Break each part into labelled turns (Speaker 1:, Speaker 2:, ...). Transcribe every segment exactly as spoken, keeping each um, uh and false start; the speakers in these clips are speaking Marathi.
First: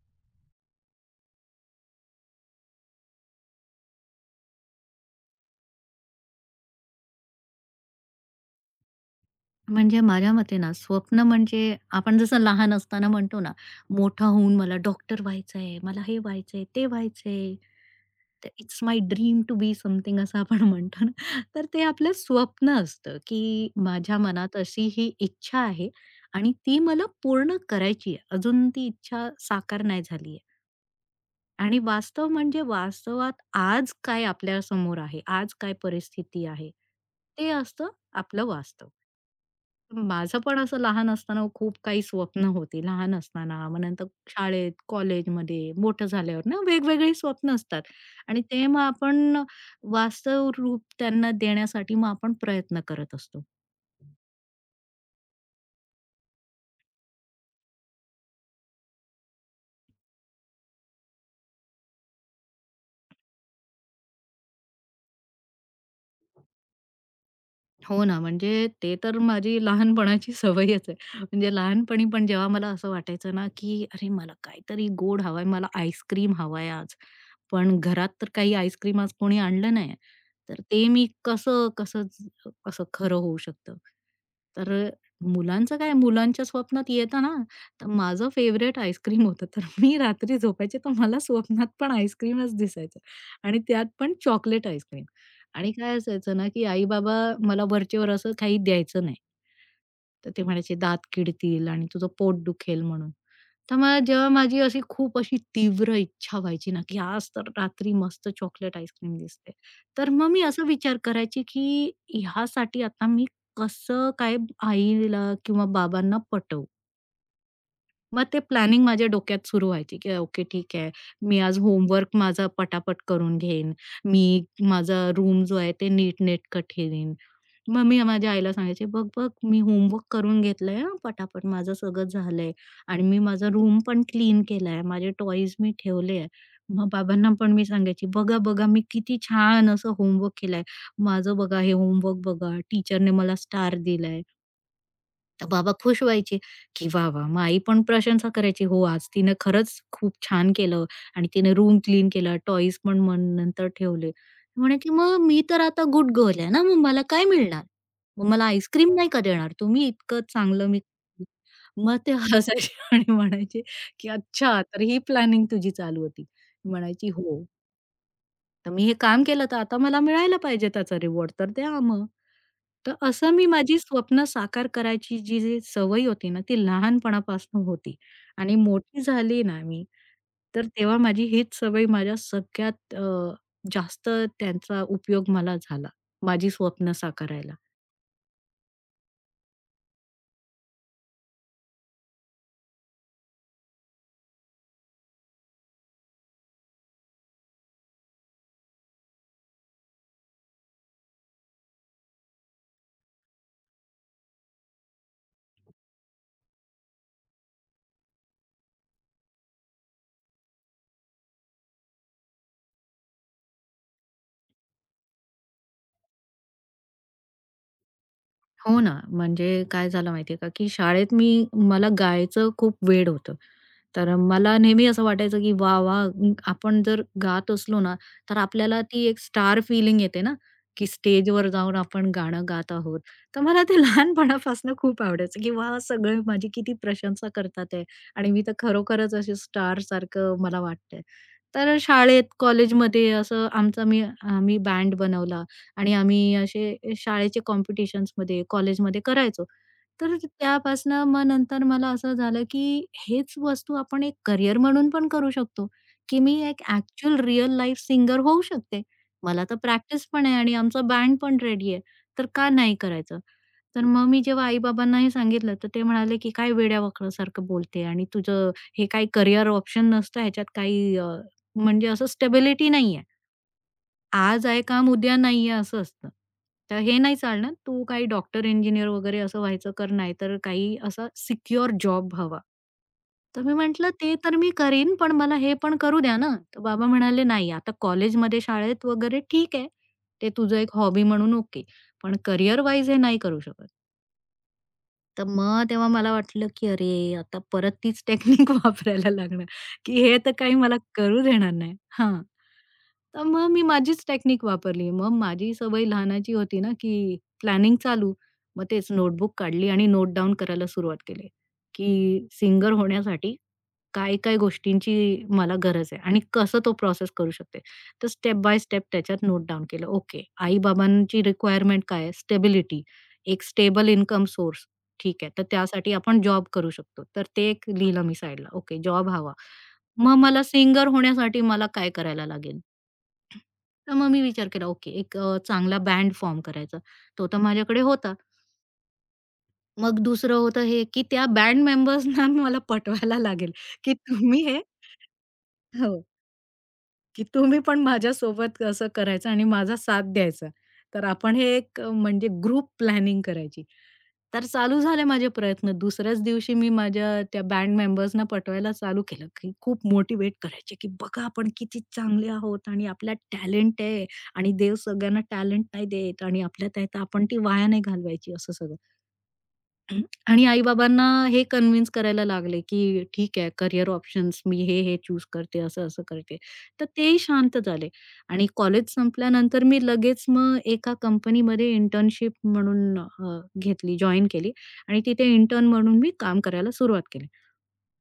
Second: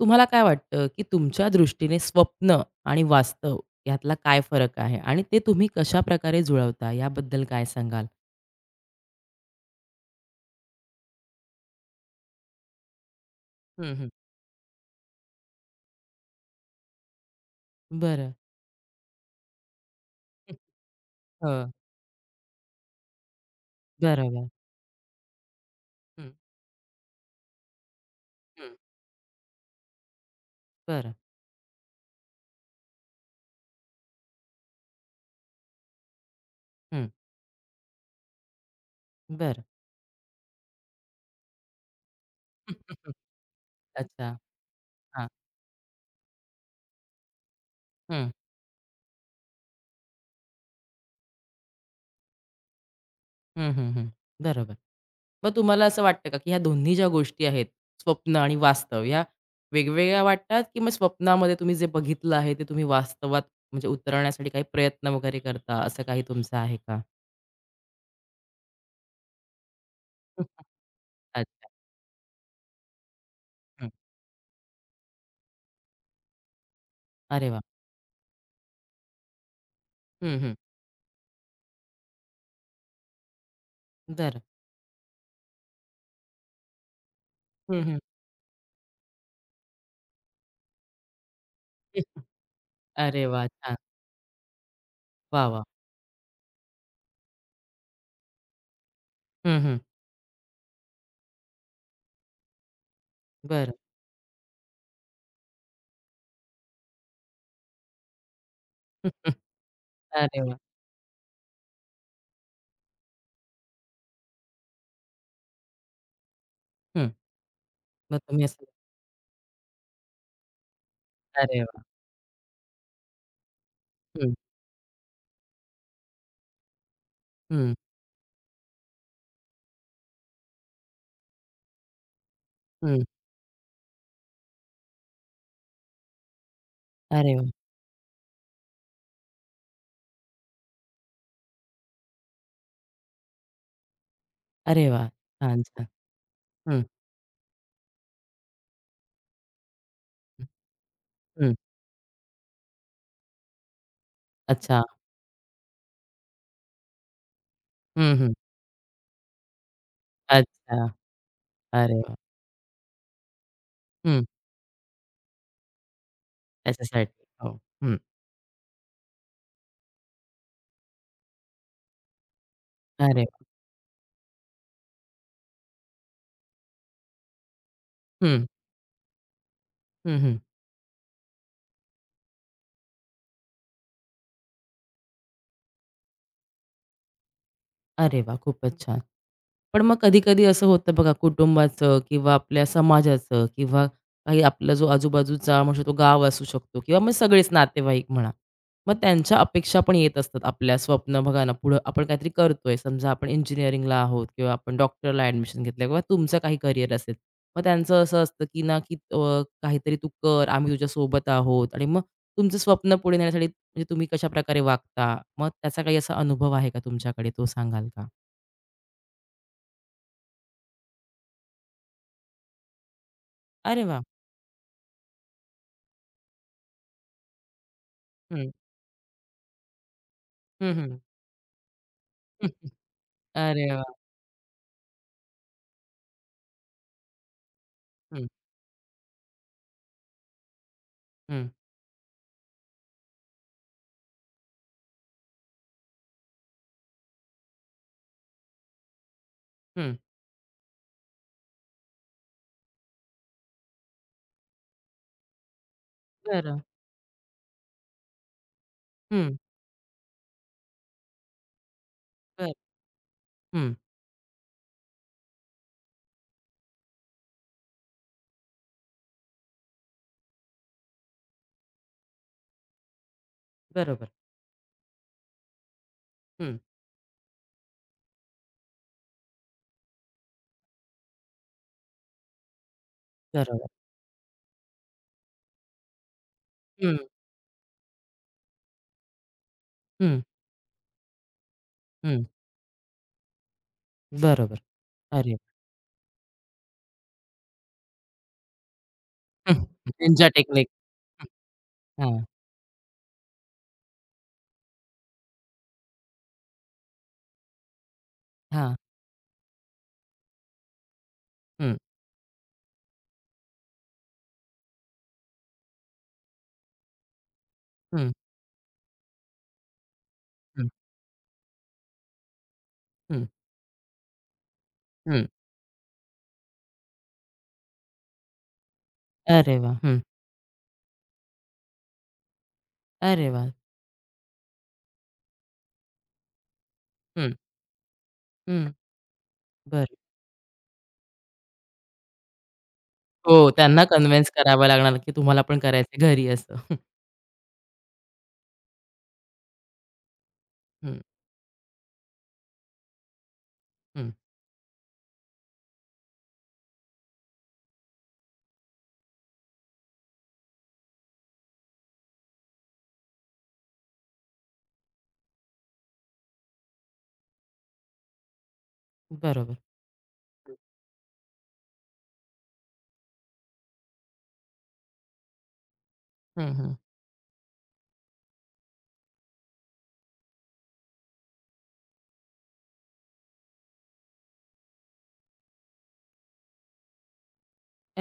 Speaker 1: तुम्हाला काय वाटतं, की तुमच्या दृष्टीने स्वप्न आणि वास्तव यातला काय फरक आहे? आणि ते तुम्ही कशाप्रकारे जुळवता याबद्दल काय सांगाल?
Speaker 2: म्हणजे माझ्या मते ना, स्वप्न म्हणजे आपण जसं लहान असताना म्हणतो ना,
Speaker 1: हं, हं.
Speaker 2: मोठा होऊन मला डॉक्टर व्हायचंय, मला हे व्हायचंय, ते व्हायचंय.
Speaker 1: बरं.
Speaker 2: It's my dream to be something असं आपण म्हणतो ना, तर
Speaker 1: हो.
Speaker 2: ते आपलं स्वप्न असतं, की माझ्या
Speaker 1: बरोबर.
Speaker 2: मनात अशी ही इच्छा आहे
Speaker 1: हं,
Speaker 2: आणि ती मला पूर्ण करायची आहे. अजून
Speaker 1: हं.
Speaker 2: ती इच्छा साकार नाही झाली आहे.
Speaker 1: बरं.
Speaker 2: आणि वास्तव म्हणजे वास्तवात आज काय आपल्यासमोर आहे, आज काय परिस्थिती आहे,
Speaker 1: हं.
Speaker 2: ते असतं आपलं वास्तव.
Speaker 1: बरं.
Speaker 2: माझं पण असं लहान असताना खूप काही स्वप्न होती. लहान असताना, मग नंतर
Speaker 1: अच्छा.
Speaker 2: शाळेत,
Speaker 1: हां.
Speaker 2: कॉलेजमध्ये, मोठं झाल्यावर ना वेगवेगळी स्वप्न असतात
Speaker 1: हं.
Speaker 2: आणि ते मग आपण वास्तव रूप त्यांना देण्यासाठी मग आपण प्रयत्न करत असतो.
Speaker 1: हं, हं, हं. बरोबर. मग तुम्हाला असं वाटतं का, की ह्या दोन्ही ज्या गोष्टी आहेत, स्वप्न आणि वास्तव या वेगवेगळ्या वाटतात, की मग स्वप्नामध्ये तुम्ही जे बघितलं आहे, ते तुम्ही वास्तवात म्हणजे उतरवण्यासाठी काही प्रयत्न वगैरे करता, असं काही तुमचं आहे का?
Speaker 2: हो ना, म्हणजे ते तर माझी लहानपणाची सवयच आहे. म्हणजे
Speaker 1: अच्छा.
Speaker 2: लहानपणी पण जेव्हा मला असं वाटायचं ना, की
Speaker 1: हं.
Speaker 2: अरे मला काहीतरी गोड हवंय, मला आईस्क्रीम हवंय आज.
Speaker 1: अरे वाह!
Speaker 2: पण घरात तर काही आईस्क्रीम आज कोणी आणलं नाही.
Speaker 1: हं, हं.
Speaker 2: तर ते मी कसं कसं ज- कसं खरं होऊ शकतं?
Speaker 1: बरं.
Speaker 2: तर अ, मुलांचं काय मुलांच्या स्वप्नात येतं ना,
Speaker 1: हं,
Speaker 2: तर
Speaker 1: हं.
Speaker 2: माझं फेव्हरेट आईस्क्रीम होतं. तर मी रात्री झोपायचे तर मला स्वप्नात पण आईस्क्रीमच दिसायचं
Speaker 1: अरे वाह!
Speaker 2: आणि
Speaker 1: छान.
Speaker 2: त्यात पण चॉकलेट आईस्क्रीम.
Speaker 1: वाह, वाह!
Speaker 2: आणि काय असायचं ना, की आई-बाबा मला वरचेवर असं काही द्यायचं नाही.
Speaker 1: हं, हं.
Speaker 2: तर ते म्हणायचे, "दात किडतील आणि तुझं पोट दुखेल" म्हणून.
Speaker 1: बरं.
Speaker 2: तर मला जेव्हा माझी अशी खूप अशी तीव्र इच्छा व्हायची ना, की आज तर रात्री मस्त चॉकलेट आईस्क्रीम
Speaker 1: हं.
Speaker 2: दिसते. तर मग
Speaker 1: अरे
Speaker 2: मी
Speaker 1: वाह!
Speaker 2: असा विचार करायची, की ह्यासाठी आता मी कसं काय आईला किंवा बाबांना पटवू?
Speaker 1: हं. मग
Speaker 2: मग ते
Speaker 1: तुम्ही असं.
Speaker 2: प्लॅनिंग माझ्या डोक्यात सुरू व्हायची, की ओके ठीक आहे. मी आज
Speaker 1: अरे वाह!
Speaker 2: होमवर्क माझा पटापट करून घेईन. मी
Speaker 1: हं,
Speaker 2: माझा रूम जो आहे ते नीटनेटकं ठेवीन.
Speaker 1: हं,
Speaker 2: मग मी माझ्या आईला सांगायचे, "बघ, बघ मी होमवर्क करून घेतलंय हां पटापट. माझं सगळं झालंय
Speaker 1: हं.
Speaker 2: आणि मी माझा रूम पण क्लीन केलाय. माझे टॉयज मी ठेवले आहे." मग बाबांना
Speaker 1: अरे वाह!
Speaker 2: पण मी सांगायची, "बघा, बघा मी किती छान असं होमवर्क केलाय. माझं बघा हे होमवर्क बघा. टीचरने मला स्टार दिलाय."
Speaker 1: अरे वाह!
Speaker 2: तर
Speaker 1: छान,
Speaker 2: बाबा
Speaker 1: छान.
Speaker 2: खुश व्हायचे,
Speaker 1: हं,
Speaker 2: की वाह, वाह! मग आई पण प्रशंसा करायची, "हो, आज तिने खरंच खूप छान केलं आणि तिने
Speaker 1: हं.
Speaker 2: रूम क्लीन केला, टॉयज पण मग नंतर ठेवले."
Speaker 1: अच्छा.
Speaker 2: म्हणायची, "मग मी तर आता गुड गर्ल आहे ना, मग मला काय मिळणार?
Speaker 1: हं,
Speaker 2: मग
Speaker 1: हं.
Speaker 2: मला आईस्क्रीम नाही का देणार तुम्ही? इतकं चांगलं
Speaker 1: अच्छा.
Speaker 2: मी" मग
Speaker 1: अरे
Speaker 2: ते
Speaker 1: वाह!
Speaker 2: हसायचे आणि म्हणायचे, की
Speaker 1: हं.
Speaker 2: "अच्छा, तर ही प्लॅनिंग तुझी चालू होती." म्हणायची,
Speaker 1: त्याच्यासाठी.
Speaker 2: "हो."
Speaker 1: हो. हं.
Speaker 2: तर मी हे काम केलं तर आता मला मिळायला पाहिजे त्याचा रिवॉर्ड तर द्या मग. तर
Speaker 1: अरे
Speaker 2: असं
Speaker 1: वाह!
Speaker 2: मी माझी स्वप्न साकार करायची जी जी सवय होती ना, ती लहानपणापासून होती
Speaker 1: हं.
Speaker 2: आणि मोठी झाली ना मी,
Speaker 1: हं, हं.
Speaker 2: तर तेव्हा माझी हीच सवय माझ्या सगळ्यात अ, जास्त त्यांचा उपयोग मला झाला, माझी स्वप्न साकारायला.
Speaker 1: अरे वा, खूपच छान. पण मग कधी-कधी असं होतं बघा कुटुंबाचं किंवा आपल्या समाजाचं किंवा काही आपला जो आजूबाजूचा म्हणू शकतो गाव असू शकतो किंवा मग सगळेच नातेवाईक म्हणा. मग त्यांच्या अपेक्षा पण येत असतात आपल्या स्वप्न बघा ना, पुढं आपण काहीतरी करतोय. समजा आपण इंजिनिअरिंगला आहोत किंवा आपण डॉक्टरला ॲडमिशन घेतलं किंवा तुमचं काही करियर असेल. मग त्यांचं असं असतं की ना, की अ, काहीतरी तू कर, आम्ही तुझ्यासोबत आहोत आणि मग तुमचं स्वप्न पुढे नेण्यासाठी म्हणजे तुम्ही कशाप्रकारे वागता? मग त्याचा काही असा अनुभव आहे का तुमच्याकडे तो सांगाल का?
Speaker 2: हो ना, म्हणजे काय झालं माहिती आहे का, की शाळेत मी मला गायचं खूप वेड होतं.
Speaker 1: अरे वाह!
Speaker 2: तर मला नेहमी असं वाटायचं, की वाह! वाह! आपण जर गात असलो ना, तर
Speaker 1: हं.
Speaker 2: आपल्याला ती एक स्टार फीलिंग येते ना,
Speaker 1: हं,
Speaker 2: की
Speaker 1: हं.
Speaker 2: स्टेजवर जाऊन आपण गाणं
Speaker 1: हं.
Speaker 2: गात आहोत. तर मला
Speaker 1: अरे
Speaker 2: ते
Speaker 1: वाह!
Speaker 2: लहानपणापासून खूप आवडायचं, की वाह! सगळे माझी किती प्रशंसा करतात आहे
Speaker 1: हं,
Speaker 2: आणि मी तर खरोखरच अशी स्टारसारखं मला वाटतंय.
Speaker 1: हं,
Speaker 2: तर शाळेत, कॉलेजमध्ये असं आमचा मी आम्ही बँड बनवला आणि आम्ही असे शाळेचे कॉम्पिटिशन्समध्ये, कॉलेजमध्ये करायचो.
Speaker 1: हं.
Speaker 2: तर त्यापासनं मग नंतर मला असं झालं, की हेच वस्तू आपण एक करियर म्हणून पण करू शकतो, की मी
Speaker 1: बरं.
Speaker 2: एक ॲक्चुअल रिअल लाईफ सिंगर होऊ शकते.
Speaker 1: हं,
Speaker 2: मला तर प्रॅक्टिस पण आहे आणि आमचा बँड पण रेडी आहे. तर का
Speaker 1: बर
Speaker 2: नाही करायचं?
Speaker 1: हं.
Speaker 2: तर मग मी जेव्हा आई-बाबांना हे सांगितलं, तर ते म्हणाले, की "काय वेड्यावाकड्यासारखं बोलते आणि तुझं हे काही करियर ऑप्शन नसतं ह्याच्यात काही अ, म्हणजे असं स्टेबिलिटी नाहीये."
Speaker 1: बरोबर.
Speaker 2: आज आहे काम उद्या नाहीये असं असतं.
Speaker 1: हं.
Speaker 2: तर हे नाही चालणार. तू काही डॉक्टर, इंजिनिअर वगैरे असं व्हायचं कर, नाही तर काही असा सिक्युअर जॉब हवा. तर मी
Speaker 1: बरोबर.
Speaker 2: म्हटलं, "ते तर मी करीन, पण मला हे पण करू द्या ना." तर बाबा
Speaker 1: हं,
Speaker 2: म्हणाले, "नाही, आता कॉलेजमध्ये, शाळेत वगैरे ठीक आहे.
Speaker 1: हं,
Speaker 2: ते तुझं एक हॉबी म्हणून ओके. पण
Speaker 1: हं.
Speaker 2: करियर वाईज हे नाही करू शकत."
Speaker 1: बरोबर.
Speaker 2: तर
Speaker 1: अरे
Speaker 2: मग तेव्हा मला वाटलं, की अरे आता परत तीच टेक्निक वापरायला लागणार,
Speaker 1: हं.
Speaker 2: की हे
Speaker 1: निंजा
Speaker 2: तर काही
Speaker 1: टेक्निक.
Speaker 2: मला करू
Speaker 1: हं.
Speaker 2: देणार नाही.
Speaker 1: हां,
Speaker 2: हां. तर मग मी माझीच टेक्निक वापरली. मग माझी सवय लहानाची होती ना, की प्लॅनिंग चालू. मग
Speaker 1: हां.
Speaker 2: तेच नोटबुक काढली आणि नोट डाउन करायला सुरुवात केली,
Speaker 1: हं,
Speaker 2: की सिंगर होण्यासाठी काय-काय गोष्टींची मला गरज आहे आणि कसं तो प्रोसेस करू शकते. तर
Speaker 1: हं,
Speaker 2: स्टेप बाय स्टेप त्याच्यात नोट डाउन केलं. ओके,
Speaker 1: हं,
Speaker 2: आई-बाबांची रिक्वायरमेंट काय स्टेबिलिटी,
Speaker 1: हं,
Speaker 2: एक स्टेबल इन्कम सोर्स. ठीक आहे. तर त्यासाठी आपण जॉब करू शकतो. तर ते एक लिहिलं मी साइडला. ओके जॉब हवा.
Speaker 1: अरे वाह! हं.
Speaker 2: मग मला सिंगर होण्यासाठी मला काय करायला लागेल?
Speaker 1: अरे वाह!
Speaker 2: तर मग मी विचार केला ओके एक अ, चांगला बँड फॉर्म करायचा. तो
Speaker 1: हं,
Speaker 2: तर माझ्याकडे होता.
Speaker 1: हं. बरं.
Speaker 2: मग दुसरं होतं हे, की त्या बँड मेंबर्सना मला पटवायला
Speaker 1: हो,
Speaker 2: लागेल,
Speaker 1: त्यांना
Speaker 2: की
Speaker 1: कन्व्हिन्स
Speaker 2: तुम्ही हे
Speaker 1: करावं लागणार, की तुम्हाला पण करायचं
Speaker 2: हो.
Speaker 1: घरी असं.
Speaker 2: की तुम्ही पण माझ्यासोबत असं करायचं आणि माझा साथ द्यायचा.
Speaker 1: हं,
Speaker 2: तर आपण हे एक अ, म्हणजे ग्रुप प्लॅनिंग करायची.
Speaker 1: हं.
Speaker 2: तर चालू झाले माझे प्रयत्न. दुसऱ्याच दिवशी मी माझ्या त्या बँड मेंबर्सना पटवायला चालू केलं, की खूप मोटिवेट करायचे, की "बघा आपण किती चांगले आहोत आणि आपल्यात टॅलेंट आहे आणि देव सगळ्यांना टॅलेंट नाही देत आणि आपल्यात आहे तर आपण ती वाया नाही घालवायची." असं सगळं.
Speaker 1: बरोबर.
Speaker 2: हं. आणि आई-बाबांना हे कन्विन्स करायला लागले, की ठीक आहे करियर ऑप्शन्स मी हे, हे चूज करते, असं-असं करते.
Speaker 1: हं, हं.
Speaker 2: तर तेही शांत झाले आणि कॉलेज संपल्यानंतर मी लगेच मग एका कंपनीमध्ये इंटर्नशिप म्हणून अ, घेतली, जॉइन केली आणि तिथे इंटर्न म्हणून मी काम करायला सुरुवात केली.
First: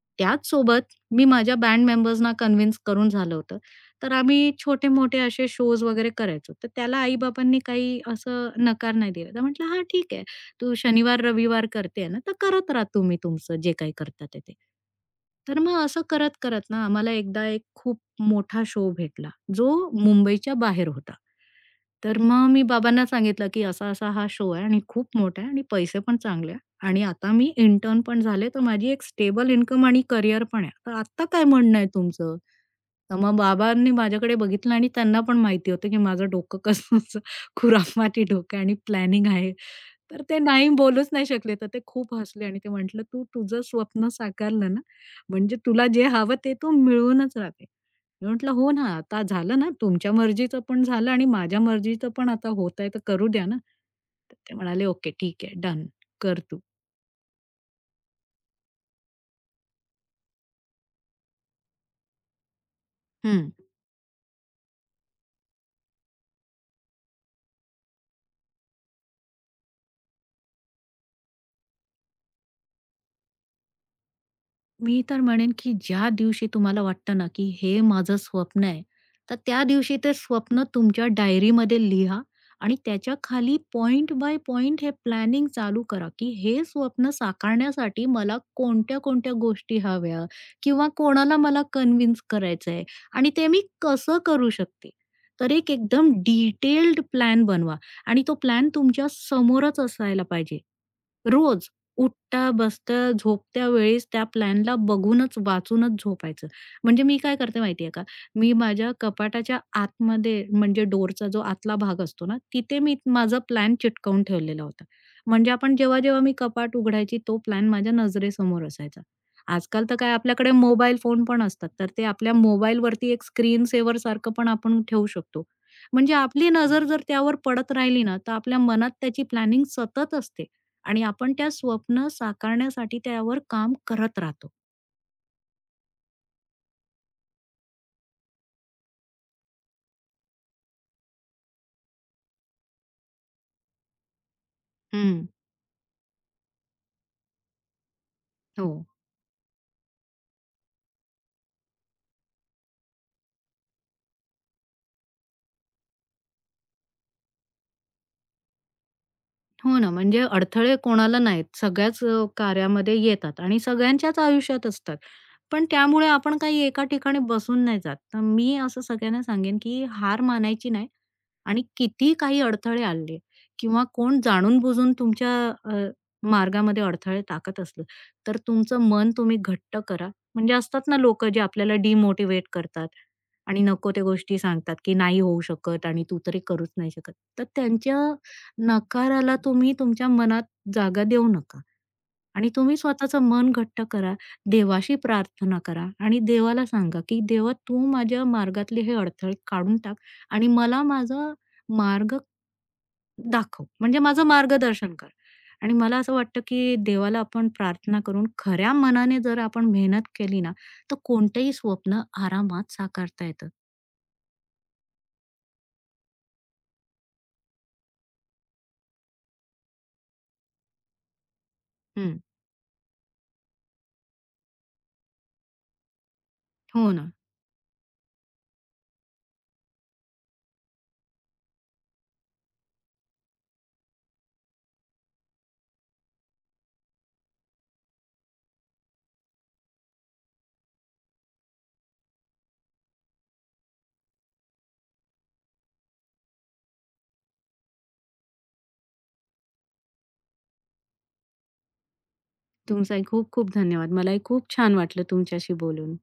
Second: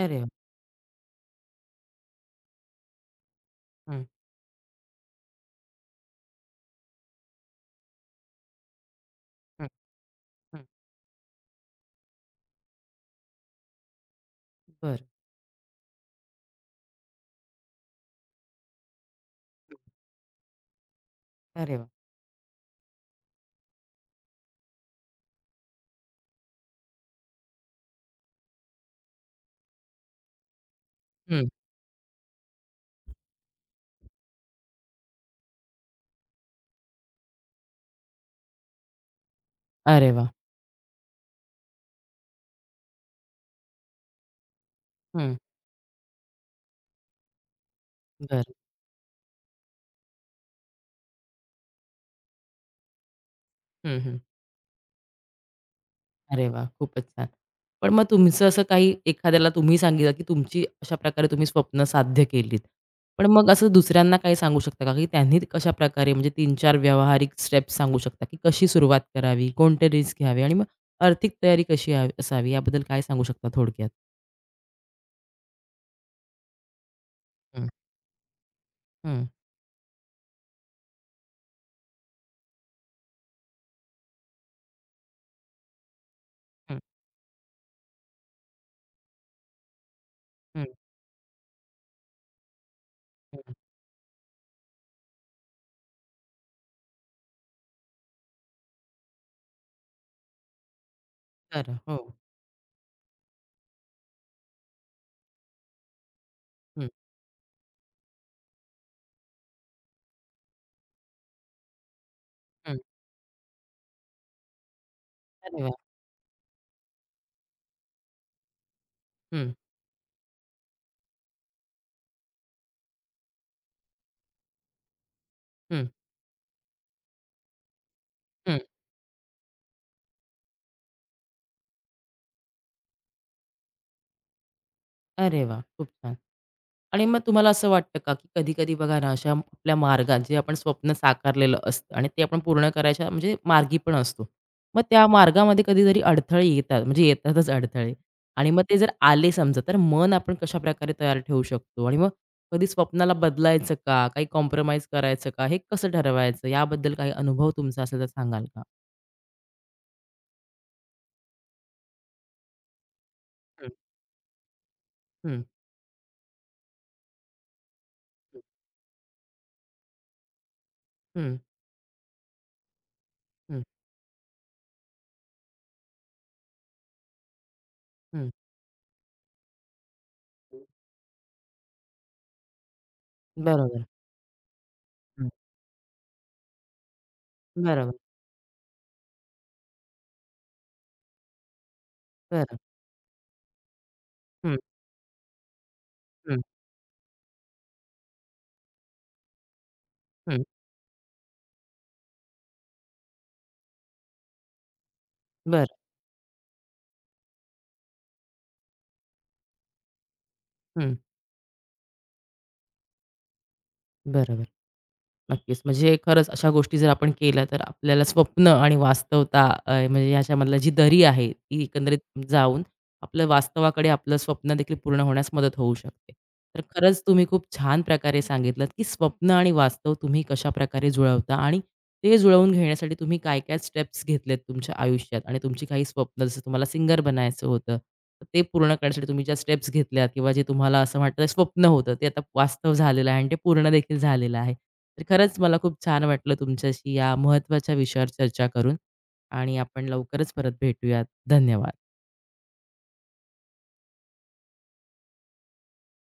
Speaker 1: अरे वाह!
Speaker 2: त्याचसोबत मी माझ्या बँड मेंबर्सना कन्विन्स करून झालं होतं.
Speaker 1: हं,
Speaker 2: तर आम्ही छोटे-मोठे असे शोज वगैरे करायचो. तर त्याला आई-बाबांनी काही असं नकार नाही दिला. तर म्हटलं,
Speaker 1: हं,
Speaker 2: "हां, ठीक आहे."
Speaker 1: हं.
Speaker 2: तू शनिवार, रविवार करते आहे ना, तर करत राहा तुम्ही तुमचं जे काही करता ते ते.
Speaker 1: बरं.
Speaker 2: तर मग असं करत-करत ना आम्हाला एकदा एक खूप मोठा शो भेटला, जो मुंबईच्या बाहेर होता.
Speaker 1: अरे वाह!
Speaker 2: तर मग मी बाबांना सांगितलं, की असा-असा हा शो आहे आणि खूप मोठा आहे आणि पैसे पण चांगले आहे. आणि आता मी इंटर्न पण झाले, तर माझी एक स्टेबल इन्कम आणि करियर पण आहे. तर आत्ता काय
Speaker 1: हं.
Speaker 2: म्हणणं आहे तुमचं? तर मग बाबांनी माझ्याकडे बघितलं आणि त्यांना पण माहिती होतं, की माझं डोकं कसं खुराफाटी डोकं आणि प्लॅनिंग आहे.
Speaker 1: अरे
Speaker 2: तर
Speaker 1: वाह!
Speaker 2: ते नाही बोलूच नाही शकले. तर ते खूप हसले आणि ते म्हटलं, "तू तुझं स्वप्न साकारलं ना,
Speaker 1: हं.
Speaker 2: म्हणजे तुला जे हवं ते तू मिळवूनच राहते." मी
Speaker 1: बरं.
Speaker 2: म्हटलं, "हो ना, आता झालं ना, तुमच्या मर्जीचं पण झालं आणि माझ्या मर्जीचं पण आता होतंय तर करू द्या ना."
Speaker 1: हं, हं.
Speaker 2: तर ते म्हणाले, "ओके, ठीक आहे, डन, कर
Speaker 1: अरे
Speaker 2: तू."
Speaker 1: वाह! खूपच छान. पण मग तुमचं असं काही एखाद्याला तुम्ही सांगितलं, की तुमची अशा प्रकारे तुम्ही स्वप्न साध्य केलीत. पण मग
Speaker 2: हं.
Speaker 1: असं दुसऱ्यांना काही सांगू शकता का, की त्यांनी कशाप्रकारे म्हणजे तीन चार व्यावहारिक स्टेप्स सांगू शकता, की कशी सुरुवात करावी, कोणते रिस्क घ्यावे आणि मग आर्थिक तयारी कशी हवी असावी याबद्दल काय सांगू शकता थोडक्यात?
Speaker 2: मी तर म्हणेन, की ज्या दिवशी तुम्हाला वाटतं ना, की
Speaker 1: हं,
Speaker 2: हे माझं स्वप्न आहे,
Speaker 1: हं,
Speaker 2: तर त्या दिवशी ते स्वप्न तुमच्या डायरीमध्ये लिहा आणि त्याच्या खाली पॉइंट बाय पॉइंट हे प्लॅनिंग चालू करा, की हे
Speaker 1: हं,
Speaker 2: स्वप्न साकारण्यासाठी मला कोणत्या-कोणत्या गोष्टी हव्या
Speaker 1: हं,
Speaker 2: किंवा कोणाला मला कन्विन्स करायचं आहे आणि ते
Speaker 1: हं.
Speaker 2: मी कसं करू शकते. तर एक एकदम डिटेल्ड प्लॅन बनवा आणि तो प्लॅन तुमच्या समोरच असायला पाहिजे, रोज.
Speaker 1: खरं. हो.
Speaker 2: उठता, बसता, झोपत्या वेळेस त्या प्लॅनला बघूनच, वाचूनच झोपायचं.
Speaker 1: हं,
Speaker 2: म्हणजे मी काय करते माहिती आहे का, मी माझ्या कपाटाच्या आतमध्ये म्हणजे डोरचा जो आतला भाग असतो ना,
Speaker 1: हं.
Speaker 2: तिथे मी माझा प्लॅन चिटकवून ठेवलेला होता. म्हणजे
Speaker 1: अरे वाह!
Speaker 2: आपण जेव्हा-जेव्हा मी कपाट उघडायची तो प्लॅन माझ्या नजरेसमोर असायचा.
Speaker 1: हं,
Speaker 2: आजकाल तर काय आपल्याकडे मोबाईल फोन पण असतात, तर ते आपल्या मोबाईलवरती एक स्क्रीन सेव्हर सारखं पण आपण ठेवू शकतो.
Speaker 1: हं,
Speaker 2: म्हणजे आपली नजर जर त्यावर पडत राहिली ना, तर आपल्या
Speaker 1: हं.
Speaker 2: मनात त्याची प्लॅनिंग सतत असते. आणि आपण त्या स्वप्न साकारण्यासाठी त्यावर काम करत राहतो.
Speaker 1: अरे वा, खूप छान. आणि मग तुम्हाला असं वाटतं का, की कधी-कधी बघा ना, अशा आपल्या मार्गात जे आपण स्वप्न साकारलेलं असतं आणि ते आपण पूर्ण करायच्या म्हणजे मार्गी पण असतो. मग त्या
Speaker 2: हं.
Speaker 1: मार्गामध्ये कधीतरी अडथळे येतात, म्हणजे येतातच अडथळे आणि मग
Speaker 2: हो.
Speaker 1: ते जर आले समजा, तर मन आपण कशाप्रकारे तयार ठेवू शकतो? आणि मग कधी स्वप्नाला बदलायचं का? काही कॉम्प्रोमाईज करायचं का? हे कसं ठरवायचं? याबद्दल काही अनुभव तुमचा असेल तर सांगाल का?
Speaker 2: हो ना, म्हणजे अडथळे कोणाला नाहीत. सगळ्याच अ, कार्यामध्ये येतात आणि
Speaker 1: हं,
Speaker 2: सगळ्यांच्याच आयुष्यात असतात. पण त्यामुळे आपण काही एका ठिकाणी बसून नाही जात. तर
Speaker 1: हं,
Speaker 2: मी असं सगळ्यांना सांगेन की हार मानायची नाही
Speaker 1: हं,
Speaker 2: आणि किती काही अडथळे आणले
Speaker 1: हं,
Speaker 2: किंवा कोण जाणून-बुजून तुमच्या अ, मार्गामध्ये अडथळे टाकत असलं,
Speaker 1: हं.
Speaker 2: तर तुमचं मन तुम्ही घट्ट करा. म्हणजे असतात ना लोकं जे आपल्याला डिमोटिव्हेट करतात आणि
Speaker 1: बरोबर.
Speaker 2: नको ते गोष्टी सांगतात, की नाही
Speaker 1: हं.
Speaker 2: होऊ शकत आणि तू तरी करूच नाही शकत. तर त्यांच्या
Speaker 1: बरोबर.
Speaker 2: नकाराला तुम्ही तुमच्या मनात जागा देऊ नका आणि
Speaker 1: बरं.
Speaker 2: तुम्ही स्वतःचं मन घट्ट करा,
Speaker 1: हं,
Speaker 2: देवाशी प्रार्थना करा आणि
Speaker 1: हं,
Speaker 2: देवाला सांगा, की देवा तू माझ्या मार्गातले हे अडथळे काढून टाक
Speaker 1: हं.
Speaker 2: आणि मला माझा मार्ग दाखव, म्हणजे माझं मार्गदर्शन कर. आणि
Speaker 1: बरं.
Speaker 2: मला असं वाटतं, की देवाला आपण प्रार्थना करून खऱ्या मनाने जर आपण मेहनत केली ना,
Speaker 1: हं,
Speaker 2: तर कोणतंही स्वप्न आरामात साकारता येतं.
Speaker 1: बरोबर. नक्कीच. म्हणजे खरंच अशा गोष्टी जर आपण केल्या, तर आपल्याला स्वप्न आणि वास्तवता अ, म्हणजे ह्याच्यामधला जी दरी आहे, ती
Speaker 2: हं.
Speaker 1: एकंदरीत जाऊन आपलं वास्तवाकडे आपलं स्वप्न देखील पूर्ण होण्यास मदत होऊ शकते. तर
Speaker 2: हो
Speaker 1: खरंच
Speaker 2: ना.
Speaker 1: तुम्ही खूप छान प्रकारे सांगितलंत, की स्वप्न आणि वास्तव तुम्ही कशाप्रकारे जुळवता आणि ते जुळवून घेण्यासाठी तुम्ही काय-काय स्टेप्स घेतलेत तुमच्या आयुष्यात आणि तुमची काही स्वप्न जसं तुम्हाला सिंगर बनायचं होतं, तर ते पूर्ण करण्यासाठी तुम्ही ज्या स्टेप्स घेतल्यात किंवा जे तुम्हाला असं वाटतं स्वप्न होतं ते आता वास्तव झालेलं आहे आणि ते पूर्ण देखील झालेलं आहे. तर खरंच मला खूप छान वाटलं तुमच्याशी या महत्त्वाच्या विषयावर चर्चा करून आणि आपण लवकरच परत भेटूयात. धन्यवाद.
Speaker 2: तुमचाही खूप खूप धन्यवाद. मलाही खूप छान वाटलं तुमच्याशी बोलून.